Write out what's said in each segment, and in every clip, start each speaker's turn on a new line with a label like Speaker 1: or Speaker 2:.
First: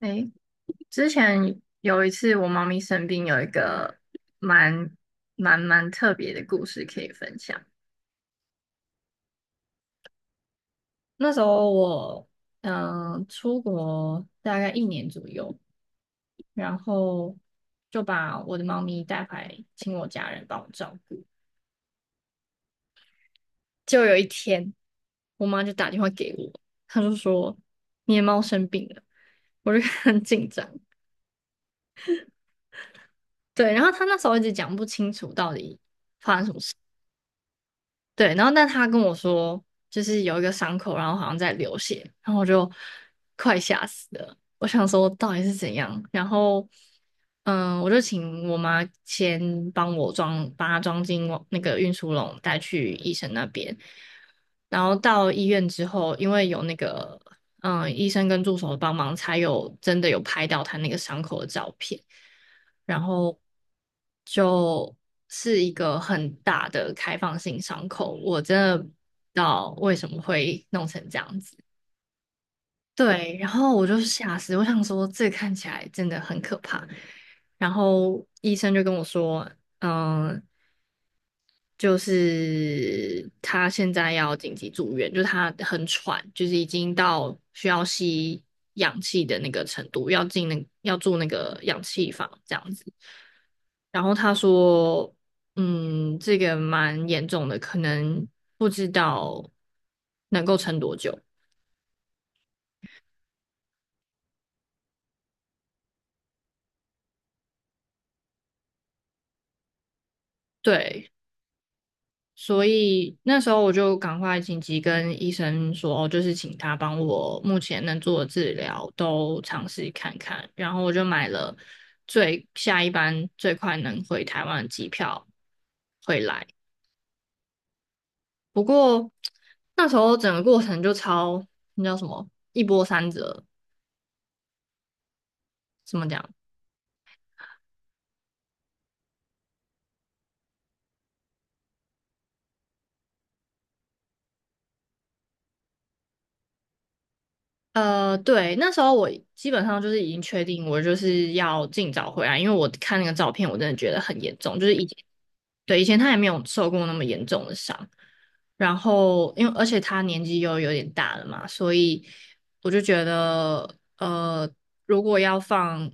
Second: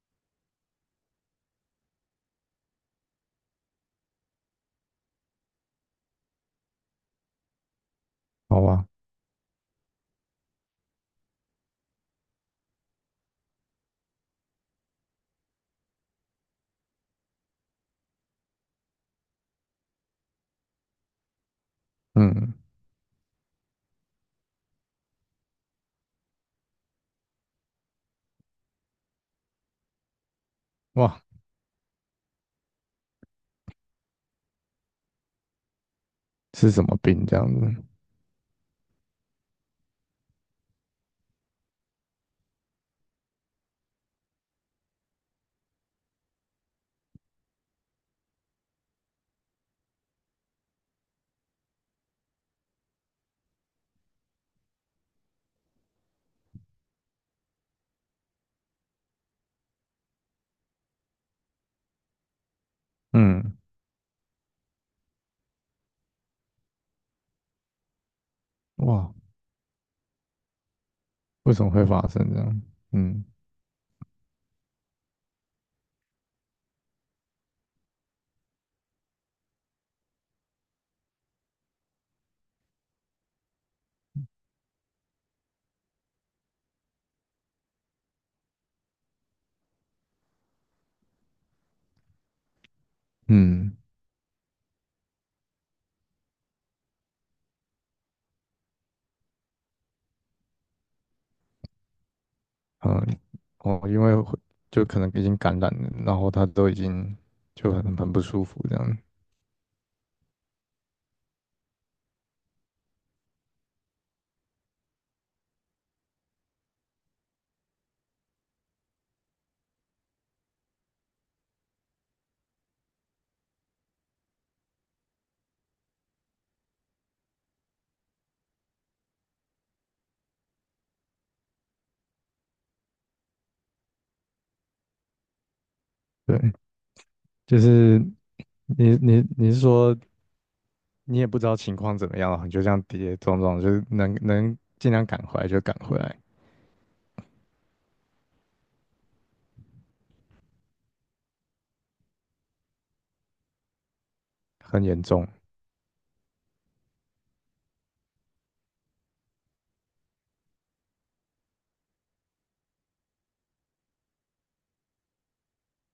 Speaker 1: 诶，之前有一次我猫咪生病，有一个蛮蛮特别的故事可以分享。
Speaker 2: 好吧，
Speaker 1: 那时候我出国大概一年左右，然后就把我的猫咪带回来，请我家人帮我照顾。
Speaker 2: 嗯，
Speaker 1: 就有一天，我妈就打电话给我，她就说你的猫生病了，我就 很紧张。
Speaker 2: 哇，
Speaker 1: 对，然后她那时候一直讲不清楚到底
Speaker 2: 是什么病这样子？
Speaker 1: 对，然后但他跟我说，就是有一个伤口，然后好像在流血，然后我就快吓死了。我想说到底是怎样，然后我就请我妈先帮我装，把它装进我那个运输笼带去医生那边。然后到医院之后，因为有那个医生跟助手的帮忙，才有真的有拍到他那个伤口的照片，然后
Speaker 2: 嗯，
Speaker 1: 就是一个很大的开放性伤口，我真的不知
Speaker 2: 哇，
Speaker 1: 道为什么会弄成这样
Speaker 2: 为
Speaker 1: 子。
Speaker 2: 什么会发生这样？嗯
Speaker 1: 对，然后我就吓死，我想说这看起来真的很可怕。然后医生就跟我说，嗯、就是他现在要紧急住院，就他很喘，就是已经到需要吸氧气的那个程度，要住那个氧气房这样子。
Speaker 2: 嗯
Speaker 1: 然后他说，这个蛮严重的，可能不知道能够撑多久。
Speaker 2: 嗯，哦，因为会就可能已经感染了，然后他都已经就很不舒服这样。
Speaker 1: 对。所以那时候我就赶快紧急跟医生说，哦就是请他帮我目前能做的治疗都尝试看看。然后我就买了下一班最快能回台湾的机票回来。不过那时候整个过程那叫什么一波三折，怎么讲？
Speaker 2: 对，就是你是说你也不知道情况怎么样，你就这样跌跌撞撞，就是能尽量赶回来就赶回来，
Speaker 1: 对，那时候我基本上就是已经确定，我就是要尽早回来，因为我看那个照片，我真的觉得很严重，就是
Speaker 2: 很
Speaker 1: 以前，
Speaker 2: 严重，
Speaker 1: 对，以前他也没有受过那么严重的伤，然后而且他年纪又有点大了嘛，所以我就觉得，呃，如果要放，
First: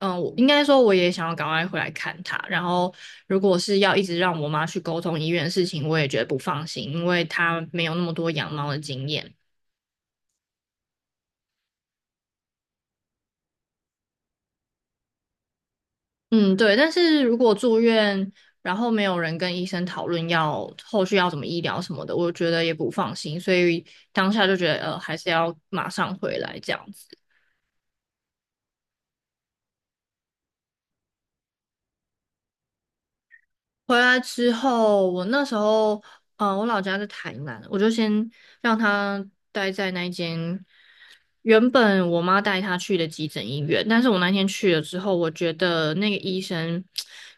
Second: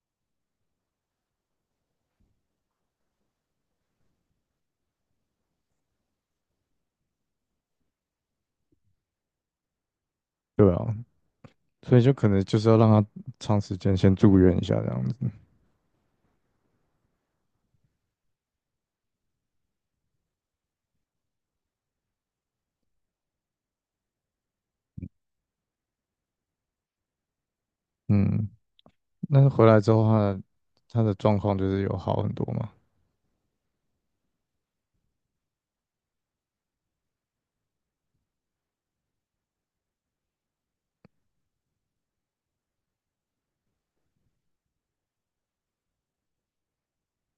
Speaker 1: 我应该说我也想要赶快回来看他，然后如果是要一直让我妈去沟通医院的事情，我也觉得不放心，因为她没有那么多养猫的经验。
Speaker 2: 对啊，所以就可能就是要让他长时间先住院一下这样子。
Speaker 1: 嗯，对，但是如果住院，然后没有人跟医生讨论要后续要怎么医疗什么的，我觉得也不放心，所以当下就觉得，还是要马上回来这样子。
Speaker 2: 嗯，那回来之后他的状况就是有好很多嘛，
Speaker 1: 回来之后，我那时候，我老家在台南，我就先让他待在那一间原本我妈带他去的急诊医院，但是我那天去了之后，我觉得那个医生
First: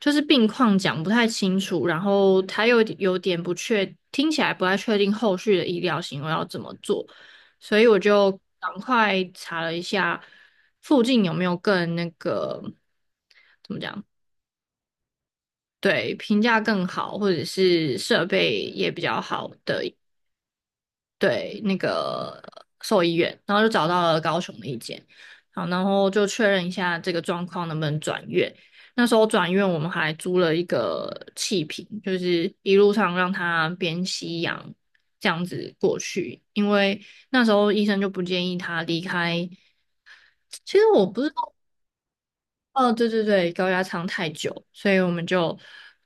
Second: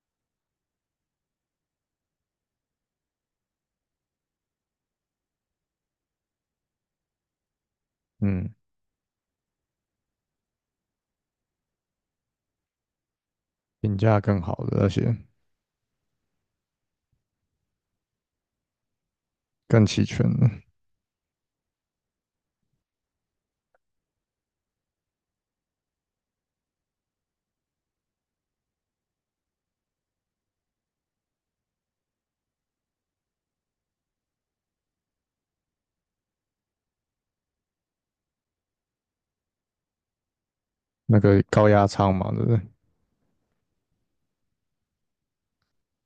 Speaker 1: 就是病况讲不太清楚，然后他又有点不确，听起来不太确定后续的医疗行为要怎么做，所以我就
Speaker 2: 嗯，
Speaker 1: 赶快查了一下附近有没有更那个。怎么
Speaker 2: 评
Speaker 1: 讲？
Speaker 2: 价更好的那些
Speaker 1: 对，评价更好，或者是设备也比较好的，
Speaker 2: 更齐全的
Speaker 1: 对，那个兽医院，然后就找到了高雄的一间，好，然后就确认一下这个状况能不能转院。那时候转院，我们还租了一个气瓶，就是一路上让他边吸氧这样子过去，因为那时候医生就不建议他离开。其实我不
Speaker 2: 那
Speaker 1: 知
Speaker 2: 个
Speaker 1: 道
Speaker 2: 高压舱嘛，对不对？
Speaker 1: 哦，对对对，高压舱太久，所以我们就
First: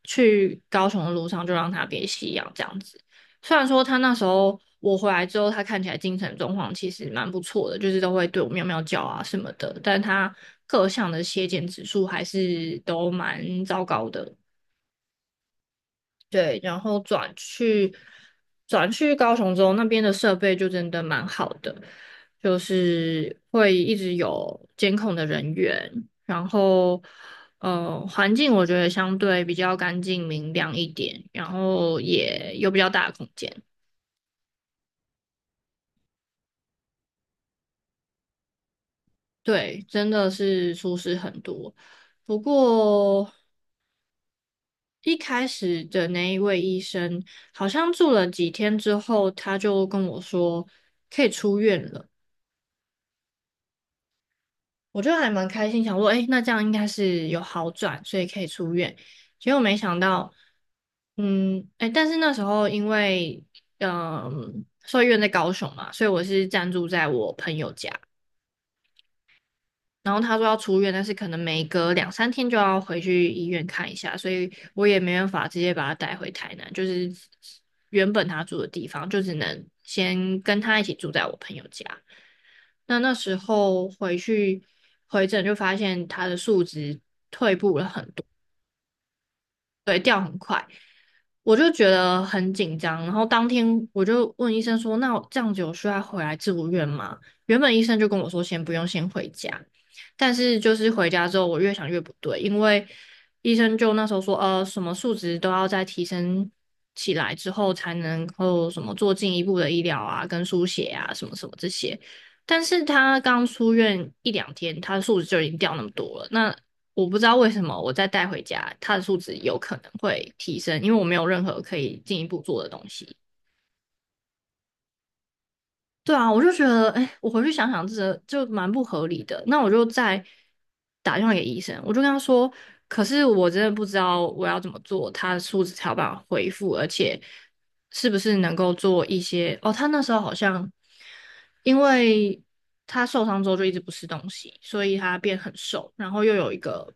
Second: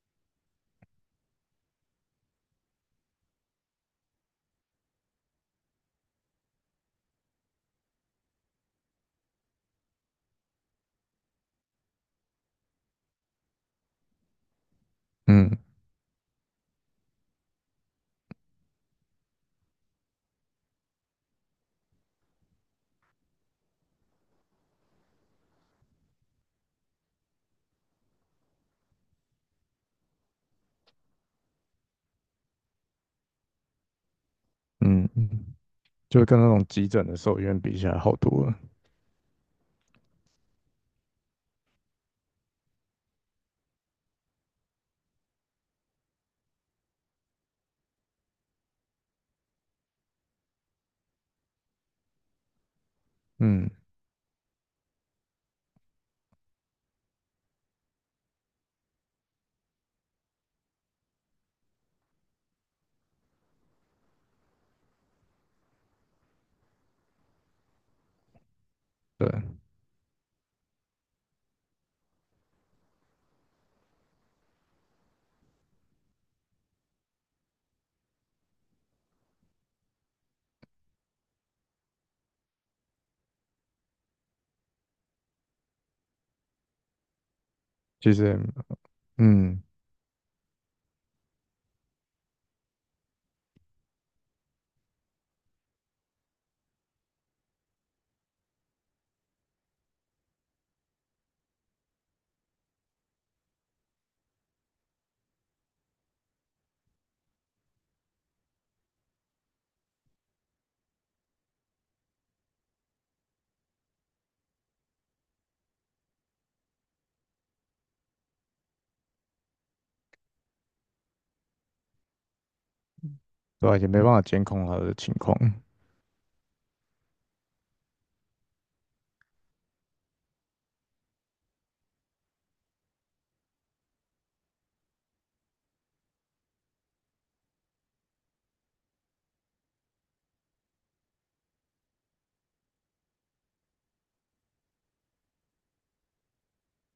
Speaker 1: 去高雄的路上就让他别吸氧这样子。虽然说他那时候我回来之后，他看起来精神状况其实蛮不错的，就是都会对我喵喵叫啊什么的，但他各项的血检指数还是都蛮糟糕的。
Speaker 2: 嗯
Speaker 1: 对，然后转去高雄之后，那边的设备就真的蛮好的，就是会一直有监控的人员，然后环境我觉得相对比较干净明亮一点，然后也有比较大的空间，
Speaker 2: 嗯嗯，就跟那种急诊的兽医院比起来好多了。
Speaker 1: 对，真的是舒适很多。不过一开始的那一位医生好像住了几天之后，他就跟我说可以出院了。
Speaker 2: 嗯，
Speaker 1: 我就还蛮开心，想说，哎，那这样应该是有好转，所以可以出院。结果没想到，哎，但是那时候因为，兽医院在高雄嘛，所以我是暂住在我朋友家。
Speaker 2: 对，
Speaker 1: 然后他说要出院，但是可能每隔两三天就要回去医院看一下，所以我也没办法直接把他带回台南，就是原本他住的地方，就只能先跟他一起住在我朋友家。那那时候回去回诊就发现他的数值
Speaker 2: 其实也嗯
Speaker 1: 我就觉得很紧张，然后当天我就问医生说：“那我这样子有需要回来住院吗？”原本医生就跟我说先不用，先回家。但是就是回家之后，我越想越不对，因为医生就那时候说：“呃，什么数值都要再提升起来之后，才能够什么做进一步的医疗啊，跟输血啊，什么什么这些。”但是他刚出院一两天，他的数值就已经掉那么多了，那我不知道为什么我再带回家，他的数值有可能会提升，因为我没有任何可以进一步做的东西。
Speaker 2: 对啊，也没办法监控他的情况，
Speaker 1: 对啊，我就觉得，哎，我回去想想，这就蛮不合理的。那我就再打电话给医生，我就跟他说，可是我真的不知道我要怎么做，他的数值才有办法恢复，而且是不是能够做一些。哦，他那时候好像因为他受伤之后就一直不吃东西，所以他变很瘦，然后又有一个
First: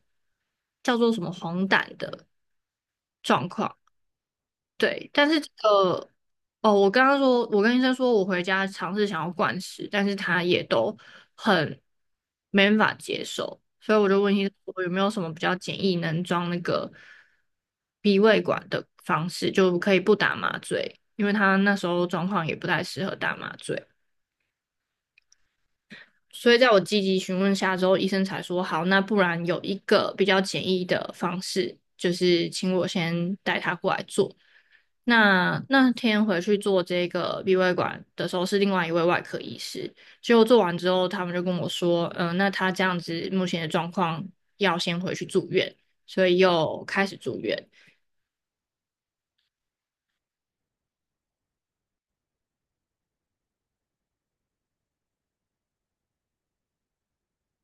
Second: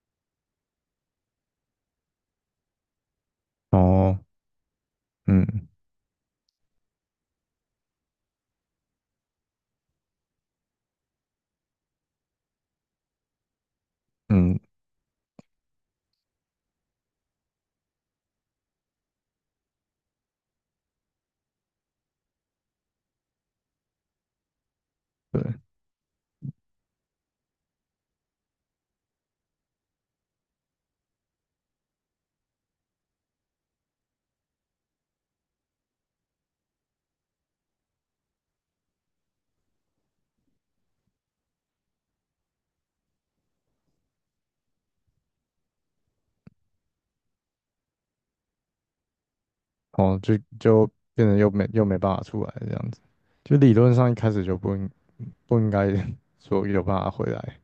Speaker 1: 叫做什么黄疸的。
Speaker 2: 哦，
Speaker 1: 对，但是
Speaker 2: 嗯
Speaker 1: 我刚刚说，我跟医生说我回家尝试想要灌食，但是他也都很没办法接受，所以我就问医生
Speaker 2: 嗯
Speaker 1: 我有没有什么比较简易能装那个鼻胃管的方式，就可以不打麻醉，因为他那时候状况也不太适合打麻醉，
Speaker 2: 对，
Speaker 1: 所以在我积极询问下之后，医生才说好，那不然有一个比较简易的方式，就是请我先带他过来做。那那天回去做这个鼻胃管的时候，是另外一位外科医师。结果做完之后，他们就跟我说，那他这样子目前的状况要先回去住院，所以又开始住院。
Speaker 2: 哦，就变成又没办法出来这样子，就理论上一开始就不应该 说有办法回来，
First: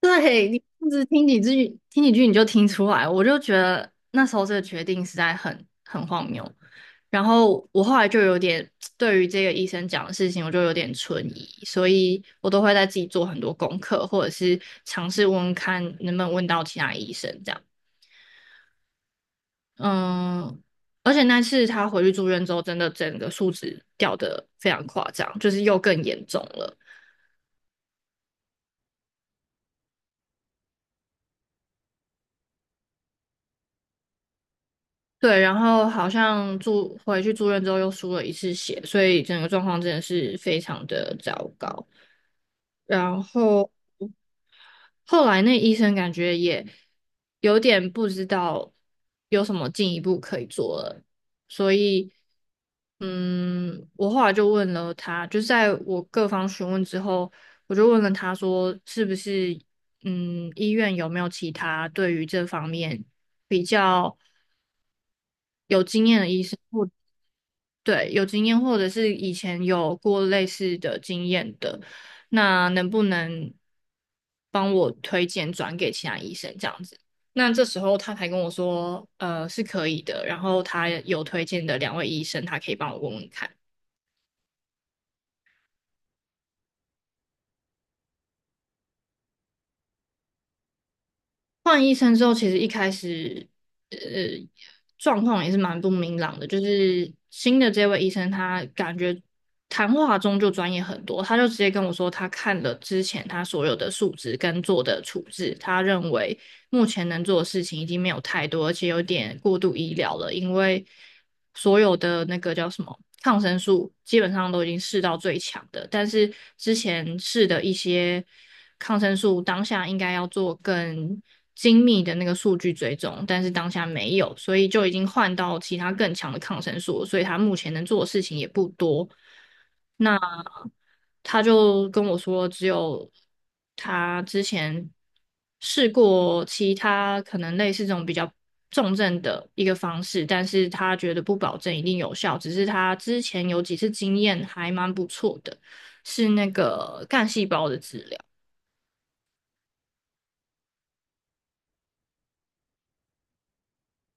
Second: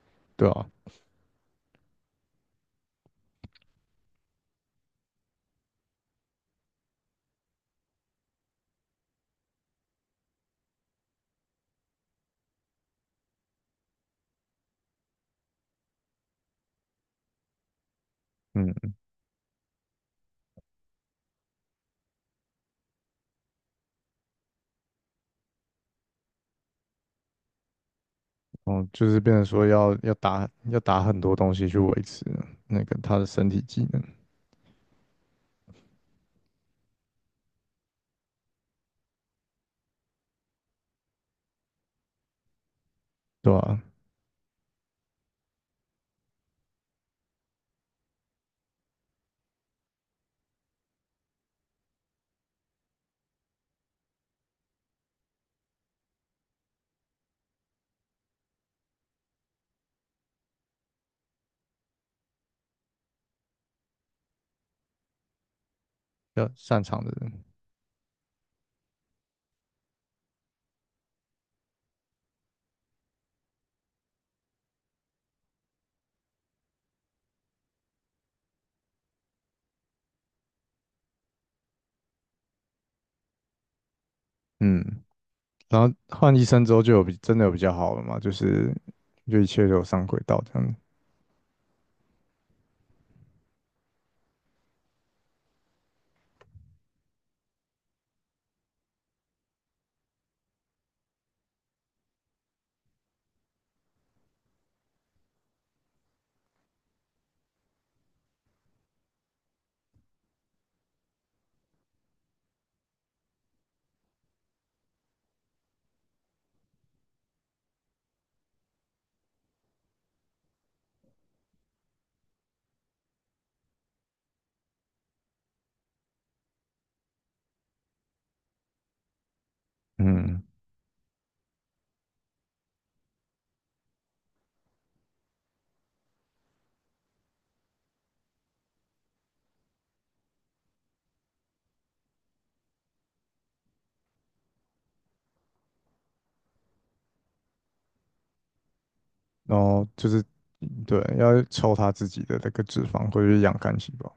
Speaker 1: 对，
Speaker 2: 对
Speaker 1: 你这
Speaker 2: 啊，
Speaker 1: 样子听几句，听几句你就听出来，我就觉得那时候这个决定实在很荒谬。然后我后来就有点 对于这个医生讲的事情，我就有点存疑，所以我都会在自己做很多功课，或者是尝试问问看能不能问到其他医生这样。
Speaker 2: 嗯，
Speaker 1: 嗯，而且那次他回去住院之后，真的整个数值掉的非常夸张，就是又更严重了。
Speaker 2: 哦，就是变成说要打很多东西去维持那个他的身体机能，
Speaker 1: 对，然后好像住回去住院之后又输了一次血，所以整个状况真的是非常的糟糕。然
Speaker 2: 对
Speaker 1: 后
Speaker 2: 吧、
Speaker 1: 后来那医生感觉也有点不知道有什么进一步可以做了，所以我后来就问了他，就在我各方询问之后，我就问了他说，是不是医院有没有其他对于这方面比较有经验的医
Speaker 2: 要
Speaker 1: 生？
Speaker 2: 擅
Speaker 1: 或。
Speaker 2: 长的人，
Speaker 1: 对，有经验或者是以前有过类似的经验的，那能不能帮我推荐转给其他医生这样子？那这时候他才跟我说，是可以的，然后他有推荐的两位医生，他可以帮我问问看。
Speaker 2: 嗯，然后换医生之后就真的有比较好了嘛，就是就一切都有上轨道这样子
Speaker 1: 换医生之后，其实一开始，呃，状况也是蛮不明朗的。就是新的这位医生，他感觉谈话中就专业很多，他就直接跟我说，他看了之前他所有的数值跟做的处置，他认为目前能做的事情已经没有太多，而且有点过度医疗了，因为所有的那个叫什么抗生素基本上都已经试到最强的，但是之前试的一些抗生素当下应该要做更精密的那个数据追踪，但是当下没有，所以就已经换到其他更强的抗生素所以他目前能做的事情也不多。那
Speaker 2: 嗯。
Speaker 1: 他就跟我说，只有他之前试过其他可能类似这种比较重症的一个方式，但是他觉得不保证一定有效，只是他之前有几次经验还蛮不错的，是那个干细胞的治疗。
Speaker 2: 然后就是对，要抽他自己的那个脂肪或者是养肝细胞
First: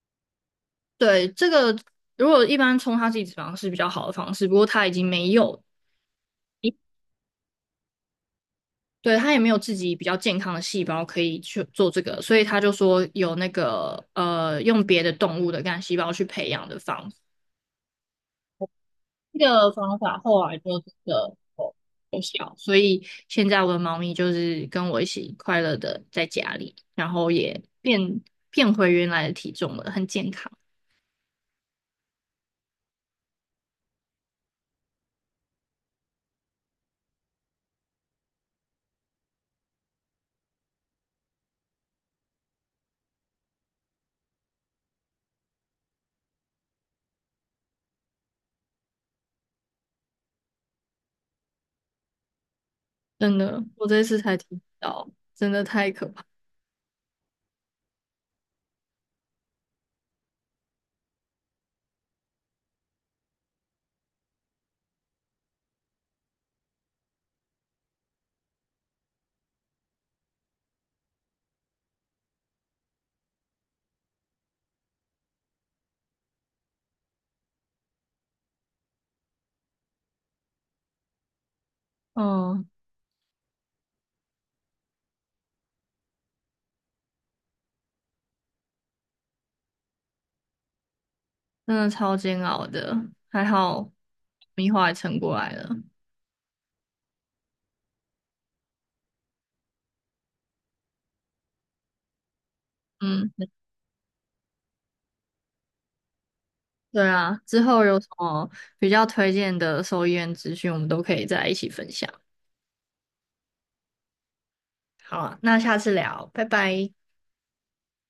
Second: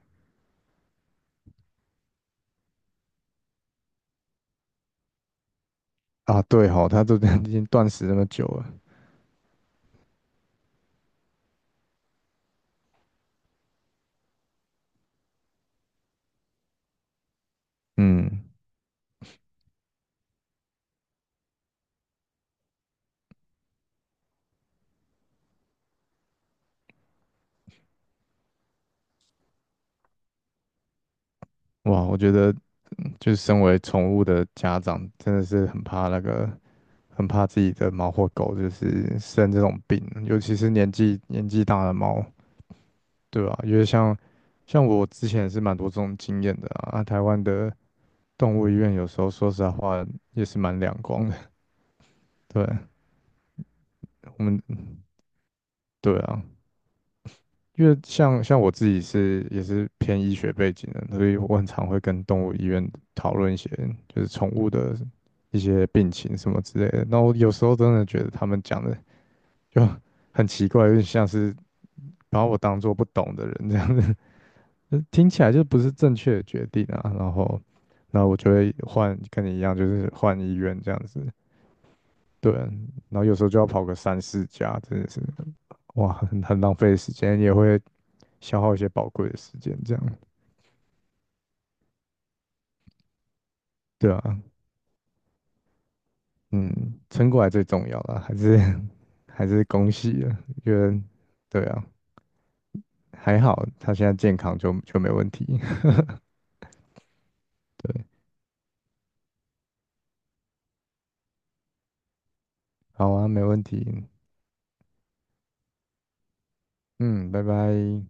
Speaker 1: 对，这个如果一般冲它自己脂肪是一直方式比较好的方式，不过他已经没有
Speaker 2: 啊。对哈、他都 已经断食那么久了，
Speaker 1: 对，他也没有自己比较健康的细胞可以去做这个，所以他就说有那个，用别的动物的干细胞去培养的方法。
Speaker 2: 嗯，
Speaker 1: 这个方法后来就真的有效，所以现在我的猫咪就是跟我一起快乐的在家里，然后也变回原来的体重了，很健康。
Speaker 2: 哇，我觉得就是身为宠物的家长，真的是很怕那个，很怕自己的猫或狗就是生这种病，尤其是年纪大的猫，对吧、因为像我之前也是蛮多这种经验的啊，啊台湾的动物医院有时候说实在话也是蛮两光的，对
Speaker 1: 真的，我这次才
Speaker 2: 我
Speaker 1: 听
Speaker 2: 们
Speaker 1: 到，真的太可
Speaker 2: 对
Speaker 1: 怕，
Speaker 2: 啊。因为像我自己也是偏医学背景的，所以我很常会跟动物医院讨论一些就是宠物的一些病情什么之类的。那我有时候真的觉得他们讲的就很奇怪，有点像是把我当做不懂的人这样子，就听起来就不是正确的决定啊。然后，那我就会换跟你一样，就是换医院这样子。对，
Speaker 1: 嗯，
Speaker 2: 然后有时候就要跑个三四家，真的是哇，很浪费时间，也会消耗一些宝贵的时间这样。
Speaker 1: 真的超煎熬的，还好，
Speaker 2: 对啊，
Speaker 1: 米花也撑过来了，
Speaker 2: 嗯，撑过来最重要了，还是 还是恭喜啊！觉得对啊，
Speaker 1: 嗯。
Speaker 2: 还好他现在健康就没问题，
Speaker 1: 对啊，之 后有
Speaker 2: 对，
Speaker 1: 什么比较推荐的兽医院资讯，我们都可以再一起分享。
Speaker 2: 好啊，没问题，
Speaker 1: 好啊，那下次聊，拜拜。
Speaker 2: 嗯，拜拜。